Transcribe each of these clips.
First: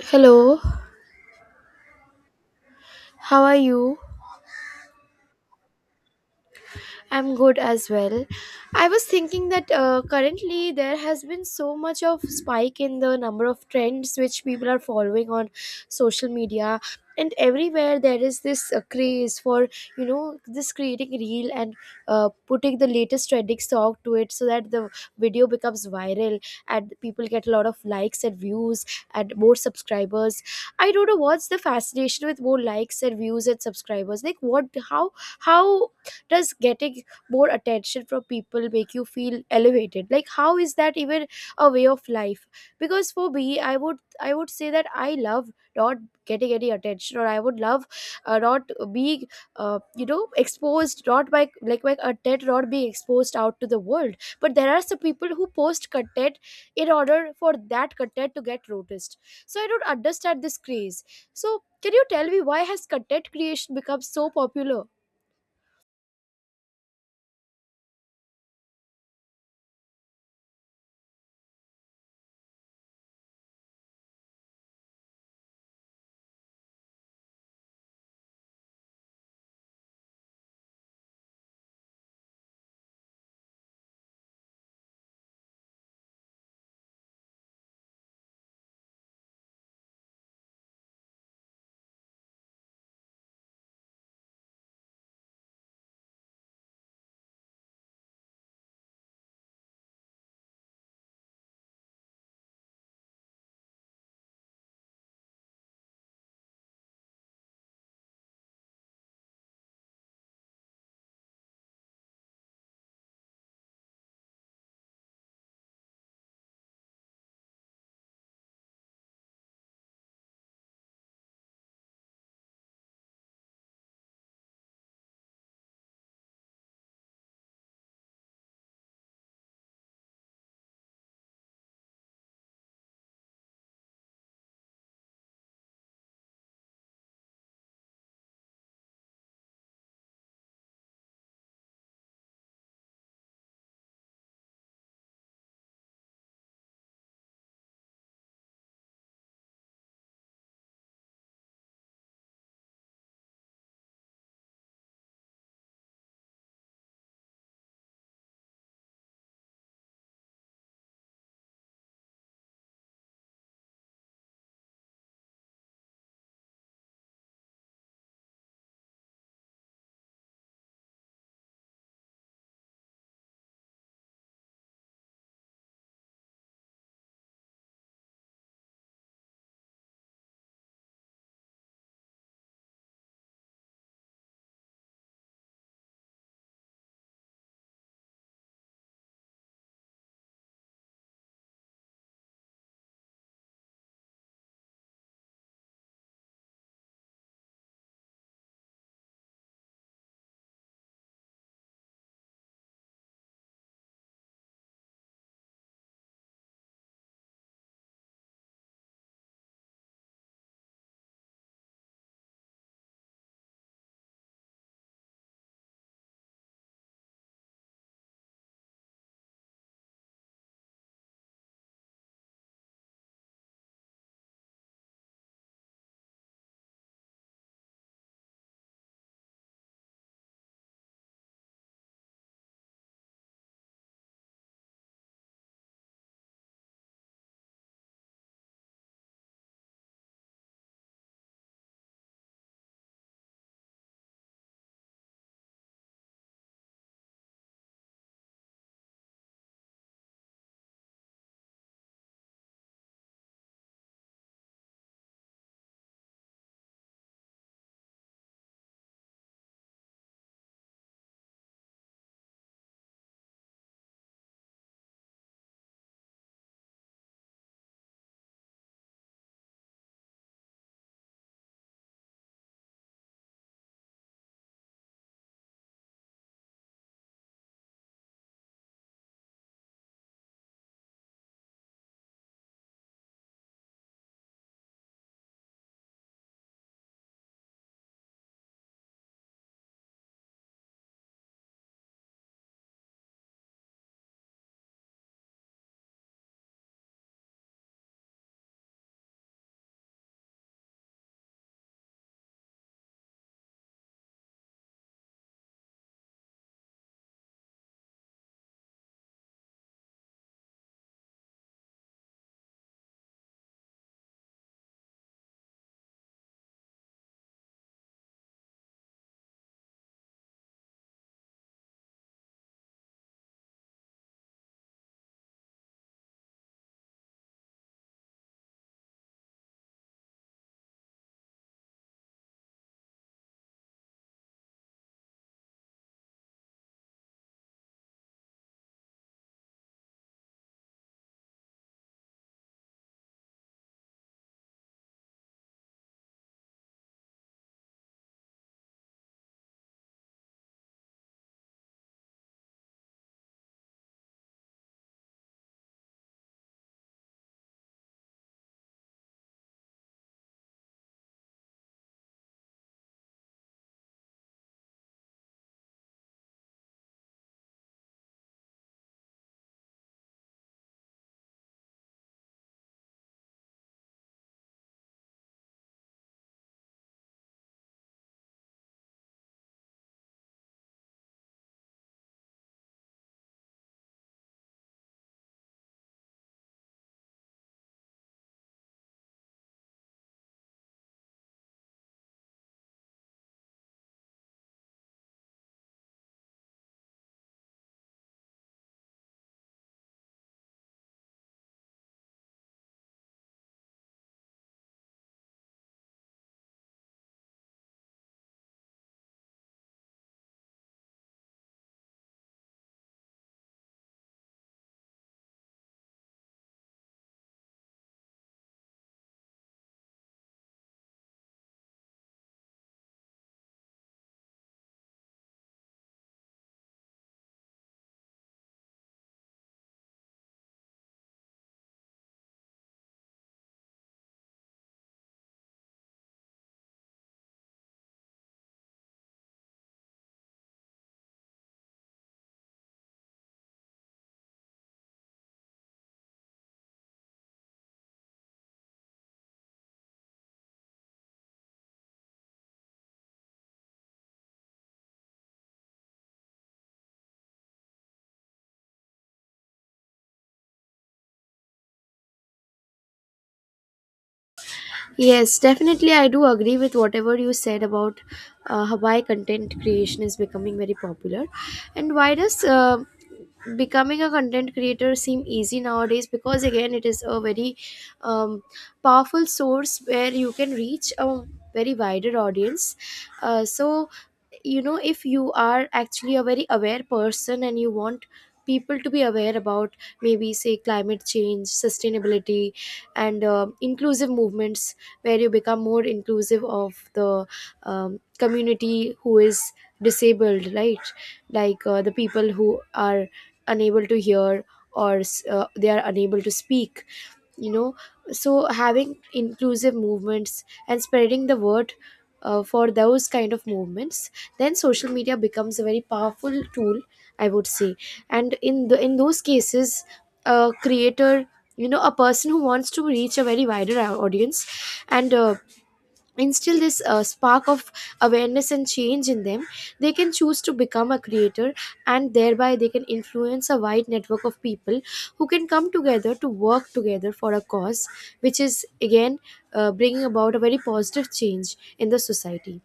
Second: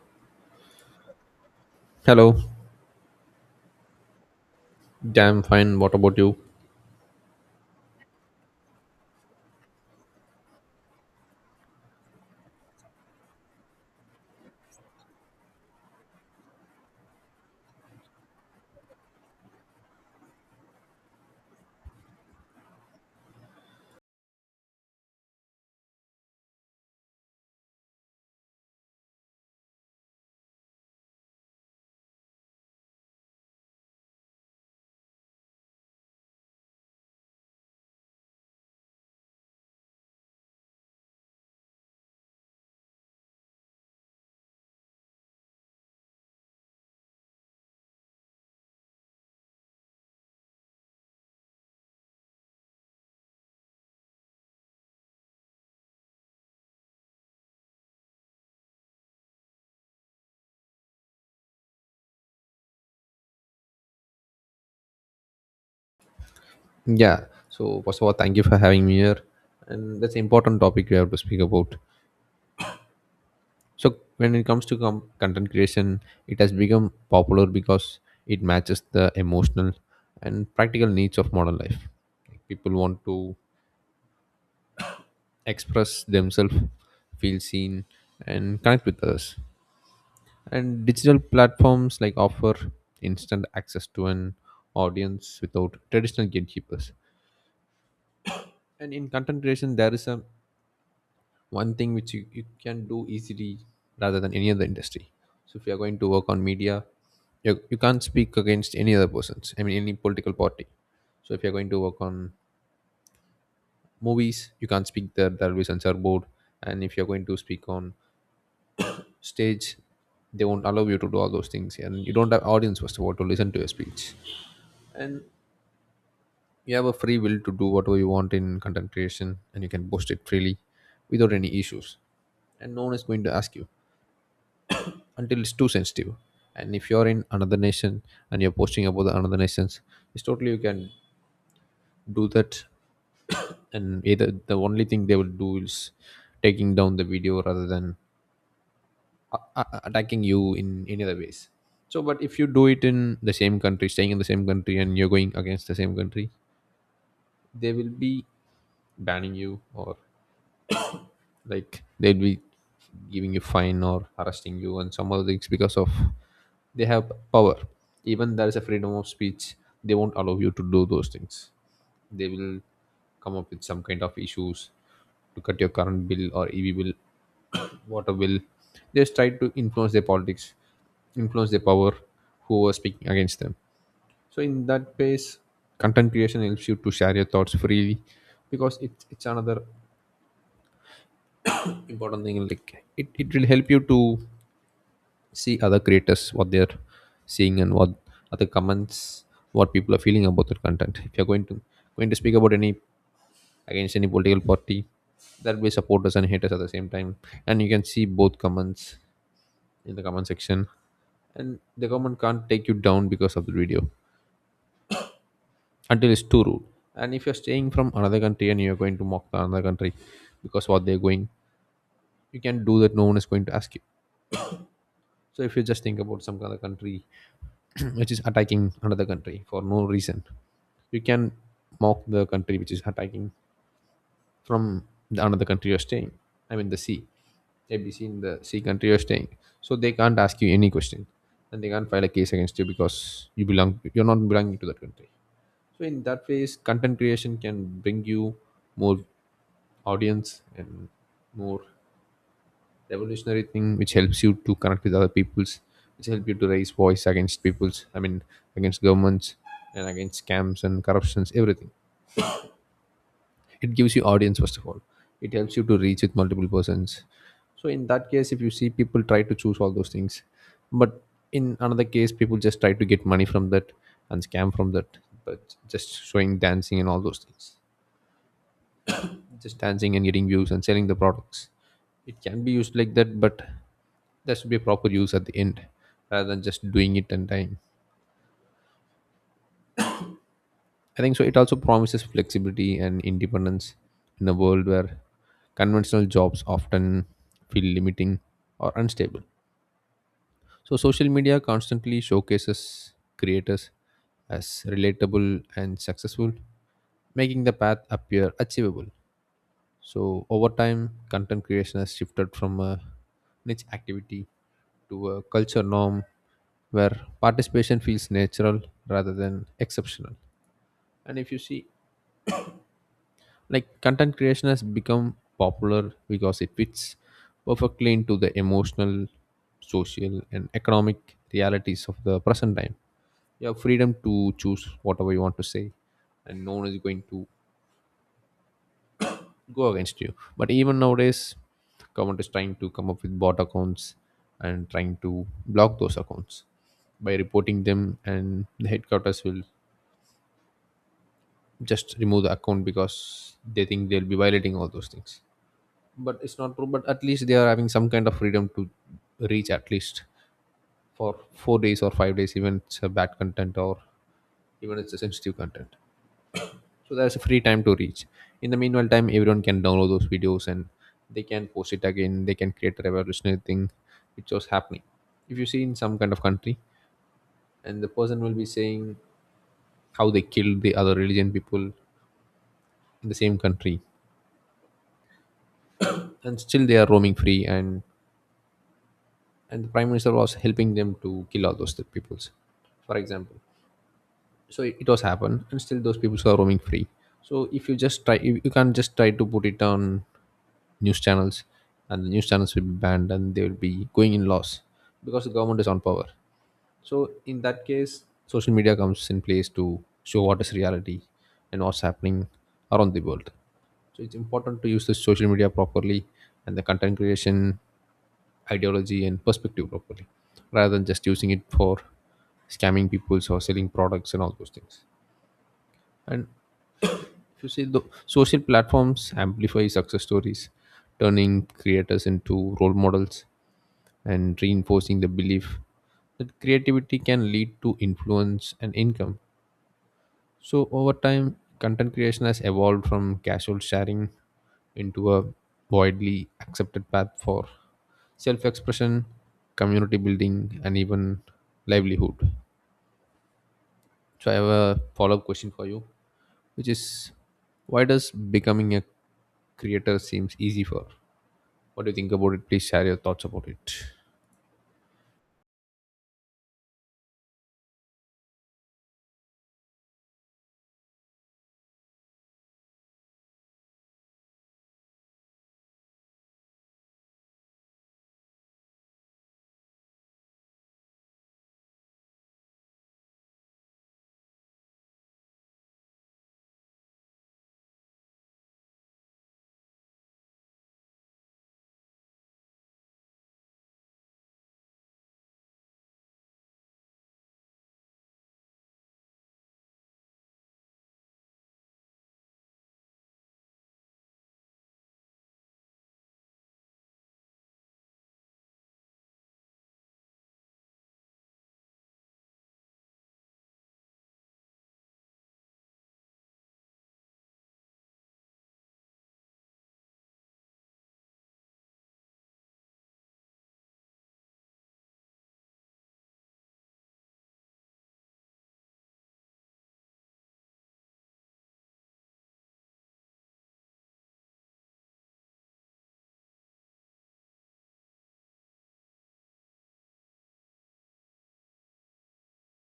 Hello, Hello. how are you? Damn fine. What about you? I'm good as well. I was thinking that currently there has been so much of spike in the number of trends which people are following on social media, and everywhere there is this craze for, this creating reel and putting the latest trending song to it so that the video becomes viral and people get a lot of likes and views and more subscribers. I don't know what's the fascination with more likes and views and subscribers. Like, what, how does getting more attention from people make you feel elevated? Like, how is that even a way of life? Because for me, I would say that I love not getting any attention, or I would love not being exposed, not by, like, my content not being exposed out to the world. But there are some people who post content in order for that content to get noticed. So I don't understand this craze. So can you tell me, why has content creation become so popular? Yeah. So first of all, thank you for having me here. And that's an important topic we have to speak about. So when it comes to content creation, it has become popular because it matches the emotional and practical needs of modern life. Like, people want to express themselves, feel seen, and connect with others. And digital platforms like offer instant access to an audience without traditional gatekeepers. And in content creation, there is a one thing which you can do easily rather than any other industry. So if you are going to work on media, you can't speak against any other persons. I mean, any political party. So if you're going to work on movies, you can't speak there. There will be censor board. And if you're going to speak on stage, they won't allow you to do all those things. And you don't have audience first of all to listen to your speech. And you have a free will to do whatever you want in content creation and you can post it freely without any issues and no one is going to ask you until it's too sensitive. And if you're in another nation and you're posting about the another nations, it's totally you can do that. And either the only thing they will do is taking down the video rather than attacking you in any other ways. So but if you do it in the same country, staying in the same country and you're going against the same country, they will be banning you or like they'll be giving you fine or arresting you and some other things, because of they have power. Even there is a freedom of speech, they won't allow you to do those things. They will come up with some kind of issues to cut your current bill or ev bill, water bill. They just try to influence their politics, influence their power, who are speaking against them. So in that space, content creation helps you to share your thoughts freely, because it's another important thing. Like it will help you to see other creators what they're seeing and what other comments, what people are feeling about their content. If you're going to speak about any, against any political party, there'll be supporters and haters at the same time and you can see both comments in the comment section. And the government can't take you down because of the video until it's too rude. And if you're staying from another country and you're going to mock the another country, because what they're going, you can do that, no one is going to ask you. So if you just think about some other country which is attacking another country for no reason, you can mock the country which is attacking from the another country you're staying. I mean the sea, ABC, in the sea country you're staying. So they can't ask you any question and they can't file a case against you, because you belong, you're not belonging to that country. So in that phase, content creation can bring you more audience and more revolutionary thing which helps you to connect with other peoples, which help you to raise voice against peoples, I mean against governments, and against scams and corruptions, everything. It gives you audience first of all. It helps you to reach with multiple persons. So in that case if you see, people try to choose all those things. But in another case, people just try to get money from that and scam from that, but just showing dancing and all those things, just dancing and getting views and selling the products. It can be used like that, but there should be a proper use at the end rather than just doing it on time. I think so it also promises flexibility and independence in a world where conventional jobs often feel limiting or unstable. So social media constantly showcases creators as relatable and successful, making the path appear achievable. So over time, content creation has shifted from a niche activity to a culture norm where participation feels natural rather than exceptional. And if you see, like content creation has become popular because it fits perfectly into the emotional, social, and economic realities of the present time. You have freedom to choose whatever you want to say, and no one is going to go against you. But even nowadays, government is trying to come up with bot accounts and trying to block those accounts by reporting them, and the headquarters will just remove the account because they think they'll be violating all those things. But it's not true. But at least they are having some kind of freedom to reach, at least for 4 days or 5 days, even it's a bad content or even it's a sensitive content. So there's a free time to reach. In the meanwhile time, everyone can download those videos and they can post it again, they can create a revolutionary thing which was happening. If you see in some kind of country, and the person will be saying how they killed the other religion people in the same country, and still they are roaming free, and the prime minister was helping them to kill all those peoples, for example. So it was happened and still those people are roaming free. So if you just try, you can't just try to put it on news channels, and the news channels will be banned and they will be going in loss because the government is on power. So in that case, social media comes in place to show what is reality and what's happening around the world. So it's important to use the social media properly and the content creation ideology and perspective properly, rather than just using it for scamming people or selling products and all those things. And if you see, the social platforms amplify success stories, turning creators into role models and reinforcing the belief that creativity can lead to influence and income. So, over time, content creation has evolved from casual sharing into a widely accepted path for self expression, community building, and even livelihood. So, I have a follow up question for you, which is why does becoming a creator seems easy for? What do you think about it? Please share your thoughts about it. Yes, definitely. I do agree with whatever you said about why content creation is becoming very popular and why does becoming a content creator seem easy nowadays, because again it is a very um, powerful source where you can reach a very wider audience. So, if you are actually a very aware person and you want people to be aware about, maybe say, climate change, sustainability, and inclusive movements where you become more inclusive of the community who is disabled, right? Like, the people who are unable to hear, or they are unable to speak, you know. So having inclusive movements and spreading the word for those kind of movements, then social media becomes a very powerful tool, I would say. And in the, in those cases, a creator, you know, a person who wants to reach a very wider audience and instill this spark of awareness and change in them, they can choose to become a creator, and thereby they can influence a wide network of people who can come together to work together for a cause, which is again bringing about a very positive change in the society.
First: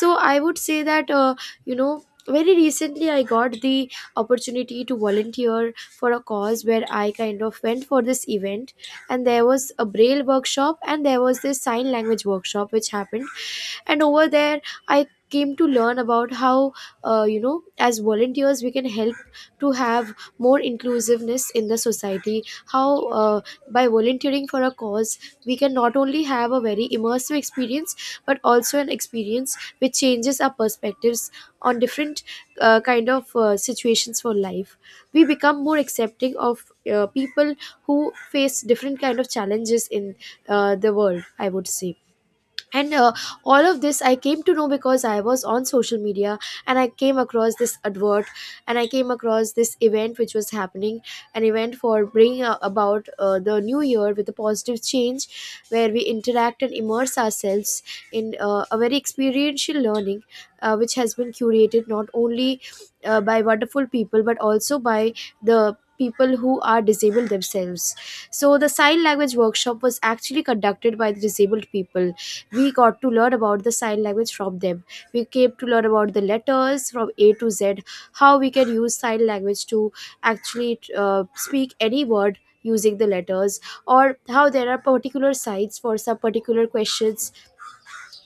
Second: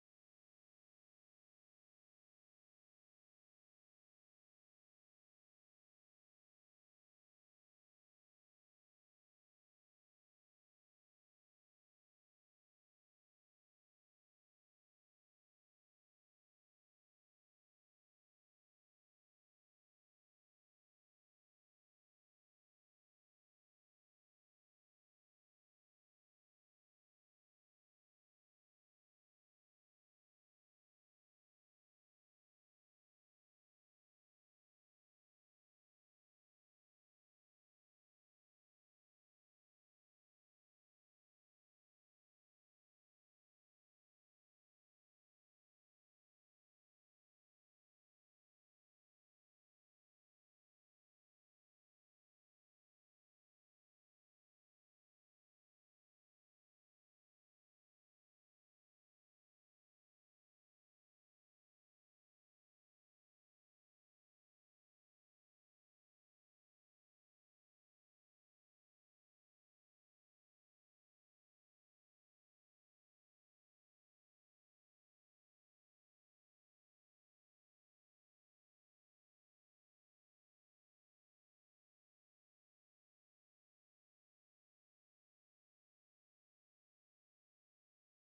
So I would say that, very recently I got the opportunity to volunteer for a cause, where I kind of went for this event, and there was a braille workshop and there was this sign language workshop which happened. And over there I came to learn about how, as volunteers we can help to have more inclusiveness in the society, how, uh, by volunteering for a cause, we can not only have a very immersive experience, but also an experience which changes our perspectives on different kind of situations for life. We become more accepting of people who face different kind of challenges in the world, I would say. And all of this I came to know because I was on social media, and I came across this advert, and I came across this event which was happening, an event for bringing about the new year with a positive change, where we interact and immerse ourselves in a very experiential learning, which has been curated not only by wonderful people but also by the people who are disabled themselves. So the sign language workshop was actually conducted by the disabled people. We got to learn about the sign language from them. We came to learn about the letters from a to z, how we can use sign language to actually speak any word using the letters, or how there are particular signs for some particular questions,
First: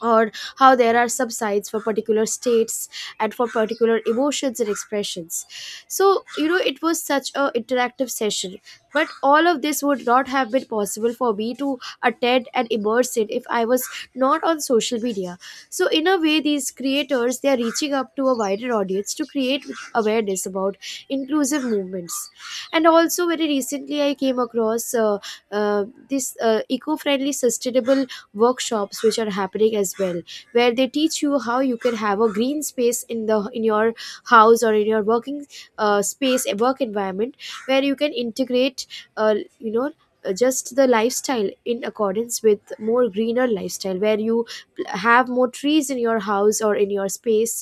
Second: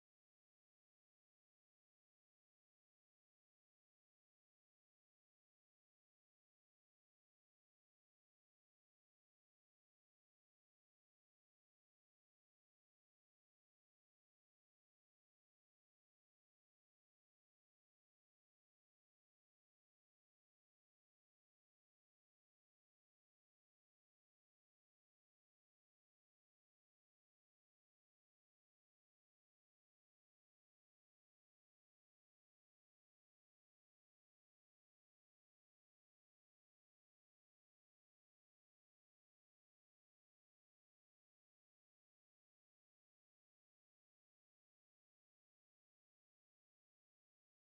or how there are subsides for particular states and for particular emotions and expressions. So, you know, it was such a interactive session, but all of this would not have been possible for me to attend and immerse in if I was not on social media. So in a way, these creators, they are reaching up to a wider audience to create awareness about inclusive movements. And also very recently I came across this eco-friendly sustainable workshops which are happening as well, where they teach you how you can have a green space in the, in your house or in your working space, a work environment where you can integrate, uh, you know just the lifestyle in accordance with more greener lifestyle, where you have more trees in your house or in your space,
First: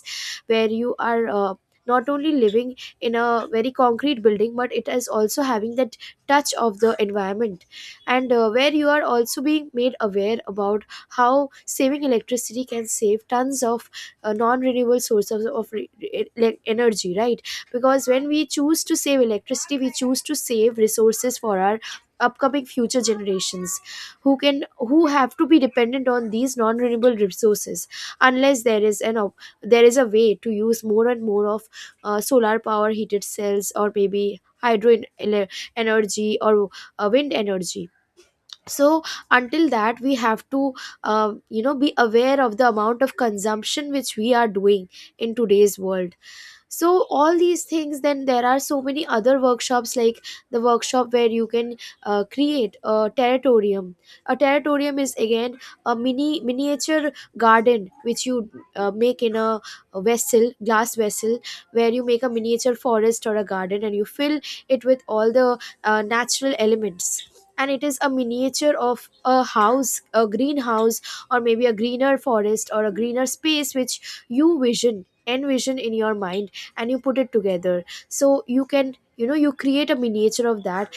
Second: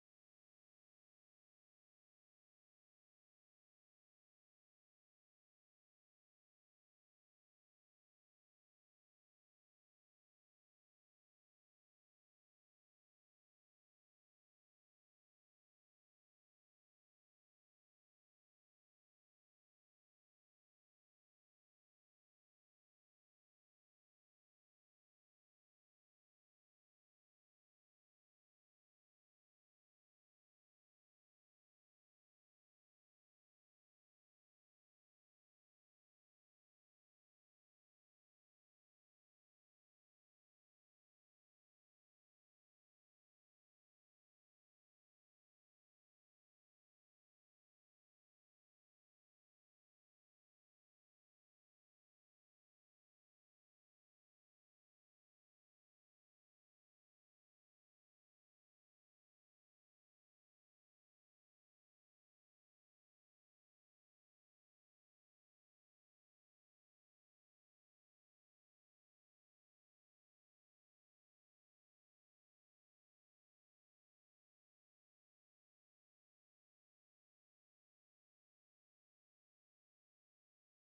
where you are not only living in a very concrete building but it is also having that touch of the environment. And where you are also being made aware about how saving electricity can save tons of non-renewable sources of like, energy, right? Because when we choose to save electricity, we choose to save resources for our upcoming future generations, who can who have to be dependent on these non-renewable resources, unless there is a way to use more and more of solar power heated cells, or maybe energy, or wind energy. So until that, we have to be aware of the amount of consumption which we are doing in today's world. So all these things, then there are so many other workshops, like the workshop where you can create a terrarium. A terrarium is, again, a mini, miniature garden which you make in a, vessel, glass vessel, where you make a miniature forest or a garden and you fill it with all the natural elements. And it is a miniature of a house, a greenhouse, or maybe a greener forest or a greener space which you vision, envision in your mind, and you put it together. So you can, you know, you create a miniature of that,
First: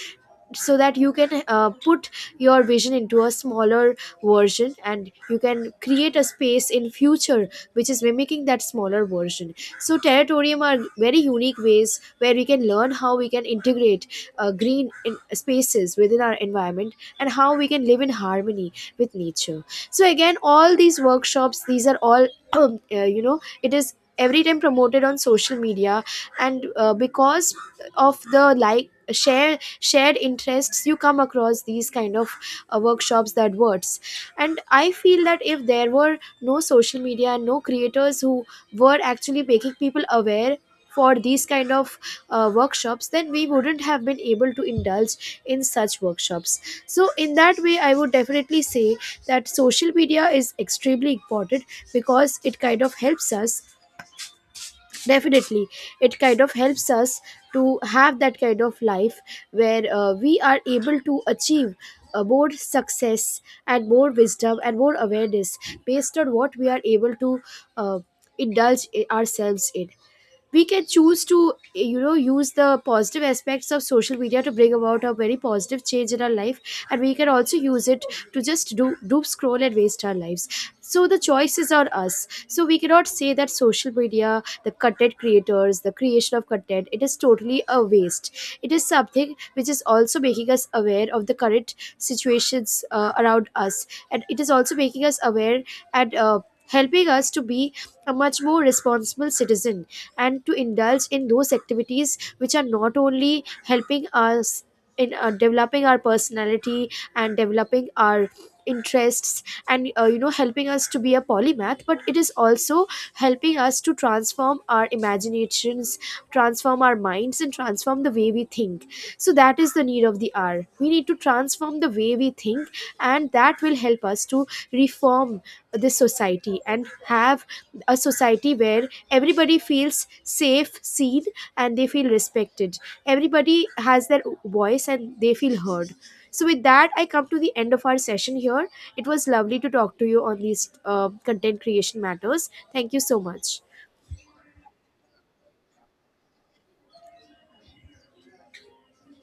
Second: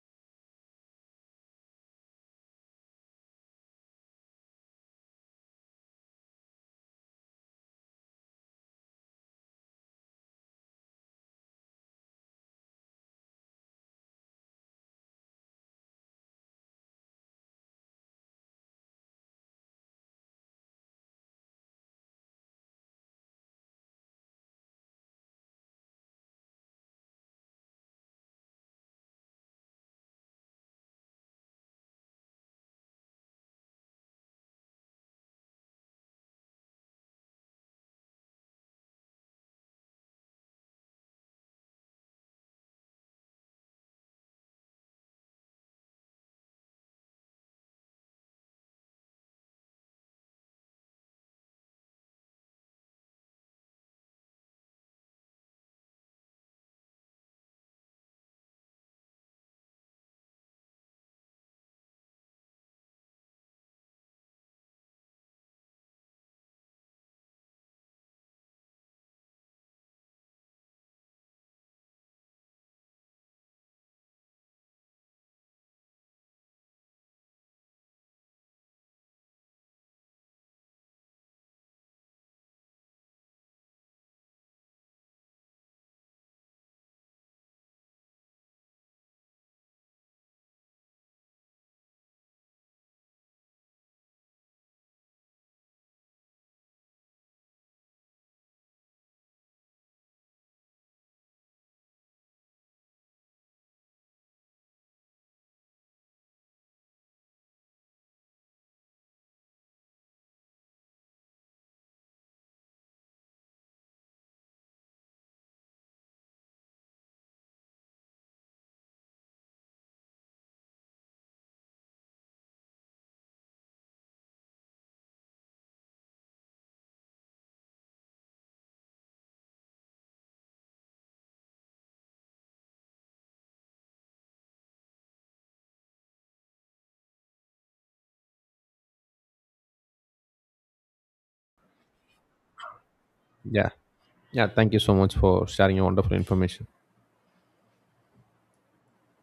so that you can put your vision into a smaller version, and you can create a space in future which is mimicking that smaller version. So territorium are very unique ways where we can learn how we can integrate green in spaces within our environment, and how we can live in harmony with nature. So again, all these workshops, these are all it is every time promoted on social media. And because of the like, share, shared interests, you come across these kind of workshops, that words. And I feel that if there were no social media and no creators who were actually making people aware for these kind of workshops, then we wouldn't have been able to indulge in such workshops. So in that way, I would definitely say that social media is extremely important, because it kind of helps us, definitely. It kind of helps us to have that kind of life where we are able to achieve more success and more wisdom and more awareness based on what we are able to uh, indulge ourselves in. We can choose to, you know, use the positive aspects of social media to bring about a very positive change in our life, and we can also use it to just do doom scroll and waste our lives. So the choice is on us. So we cannot say that social media, the content creators, the creation of content, it is totally a waste. It is something which is also making us aware of the current situations around us, and it is also making us aware, and helping us to be a much more responsible citizen, and to indulge in those activities which are not only helping us in developing our personality and developing our interests, and, helping us to be a polymath, but it is also helping us to transform our imaginations, transform our minds, and transform the way we think. So that is the need of the hour. We need to transform the way we think, and that will help us to reform this society and have a society where everybody feels safe, seen, and they feel respected. Everybody has their voice and they feel heard. So, with that, I come to the end of our session here. It was lovely to talk to you on these content creation matters. Thank you so much. Yeah. Yeah. Thank you so much for sharing your wonderful information.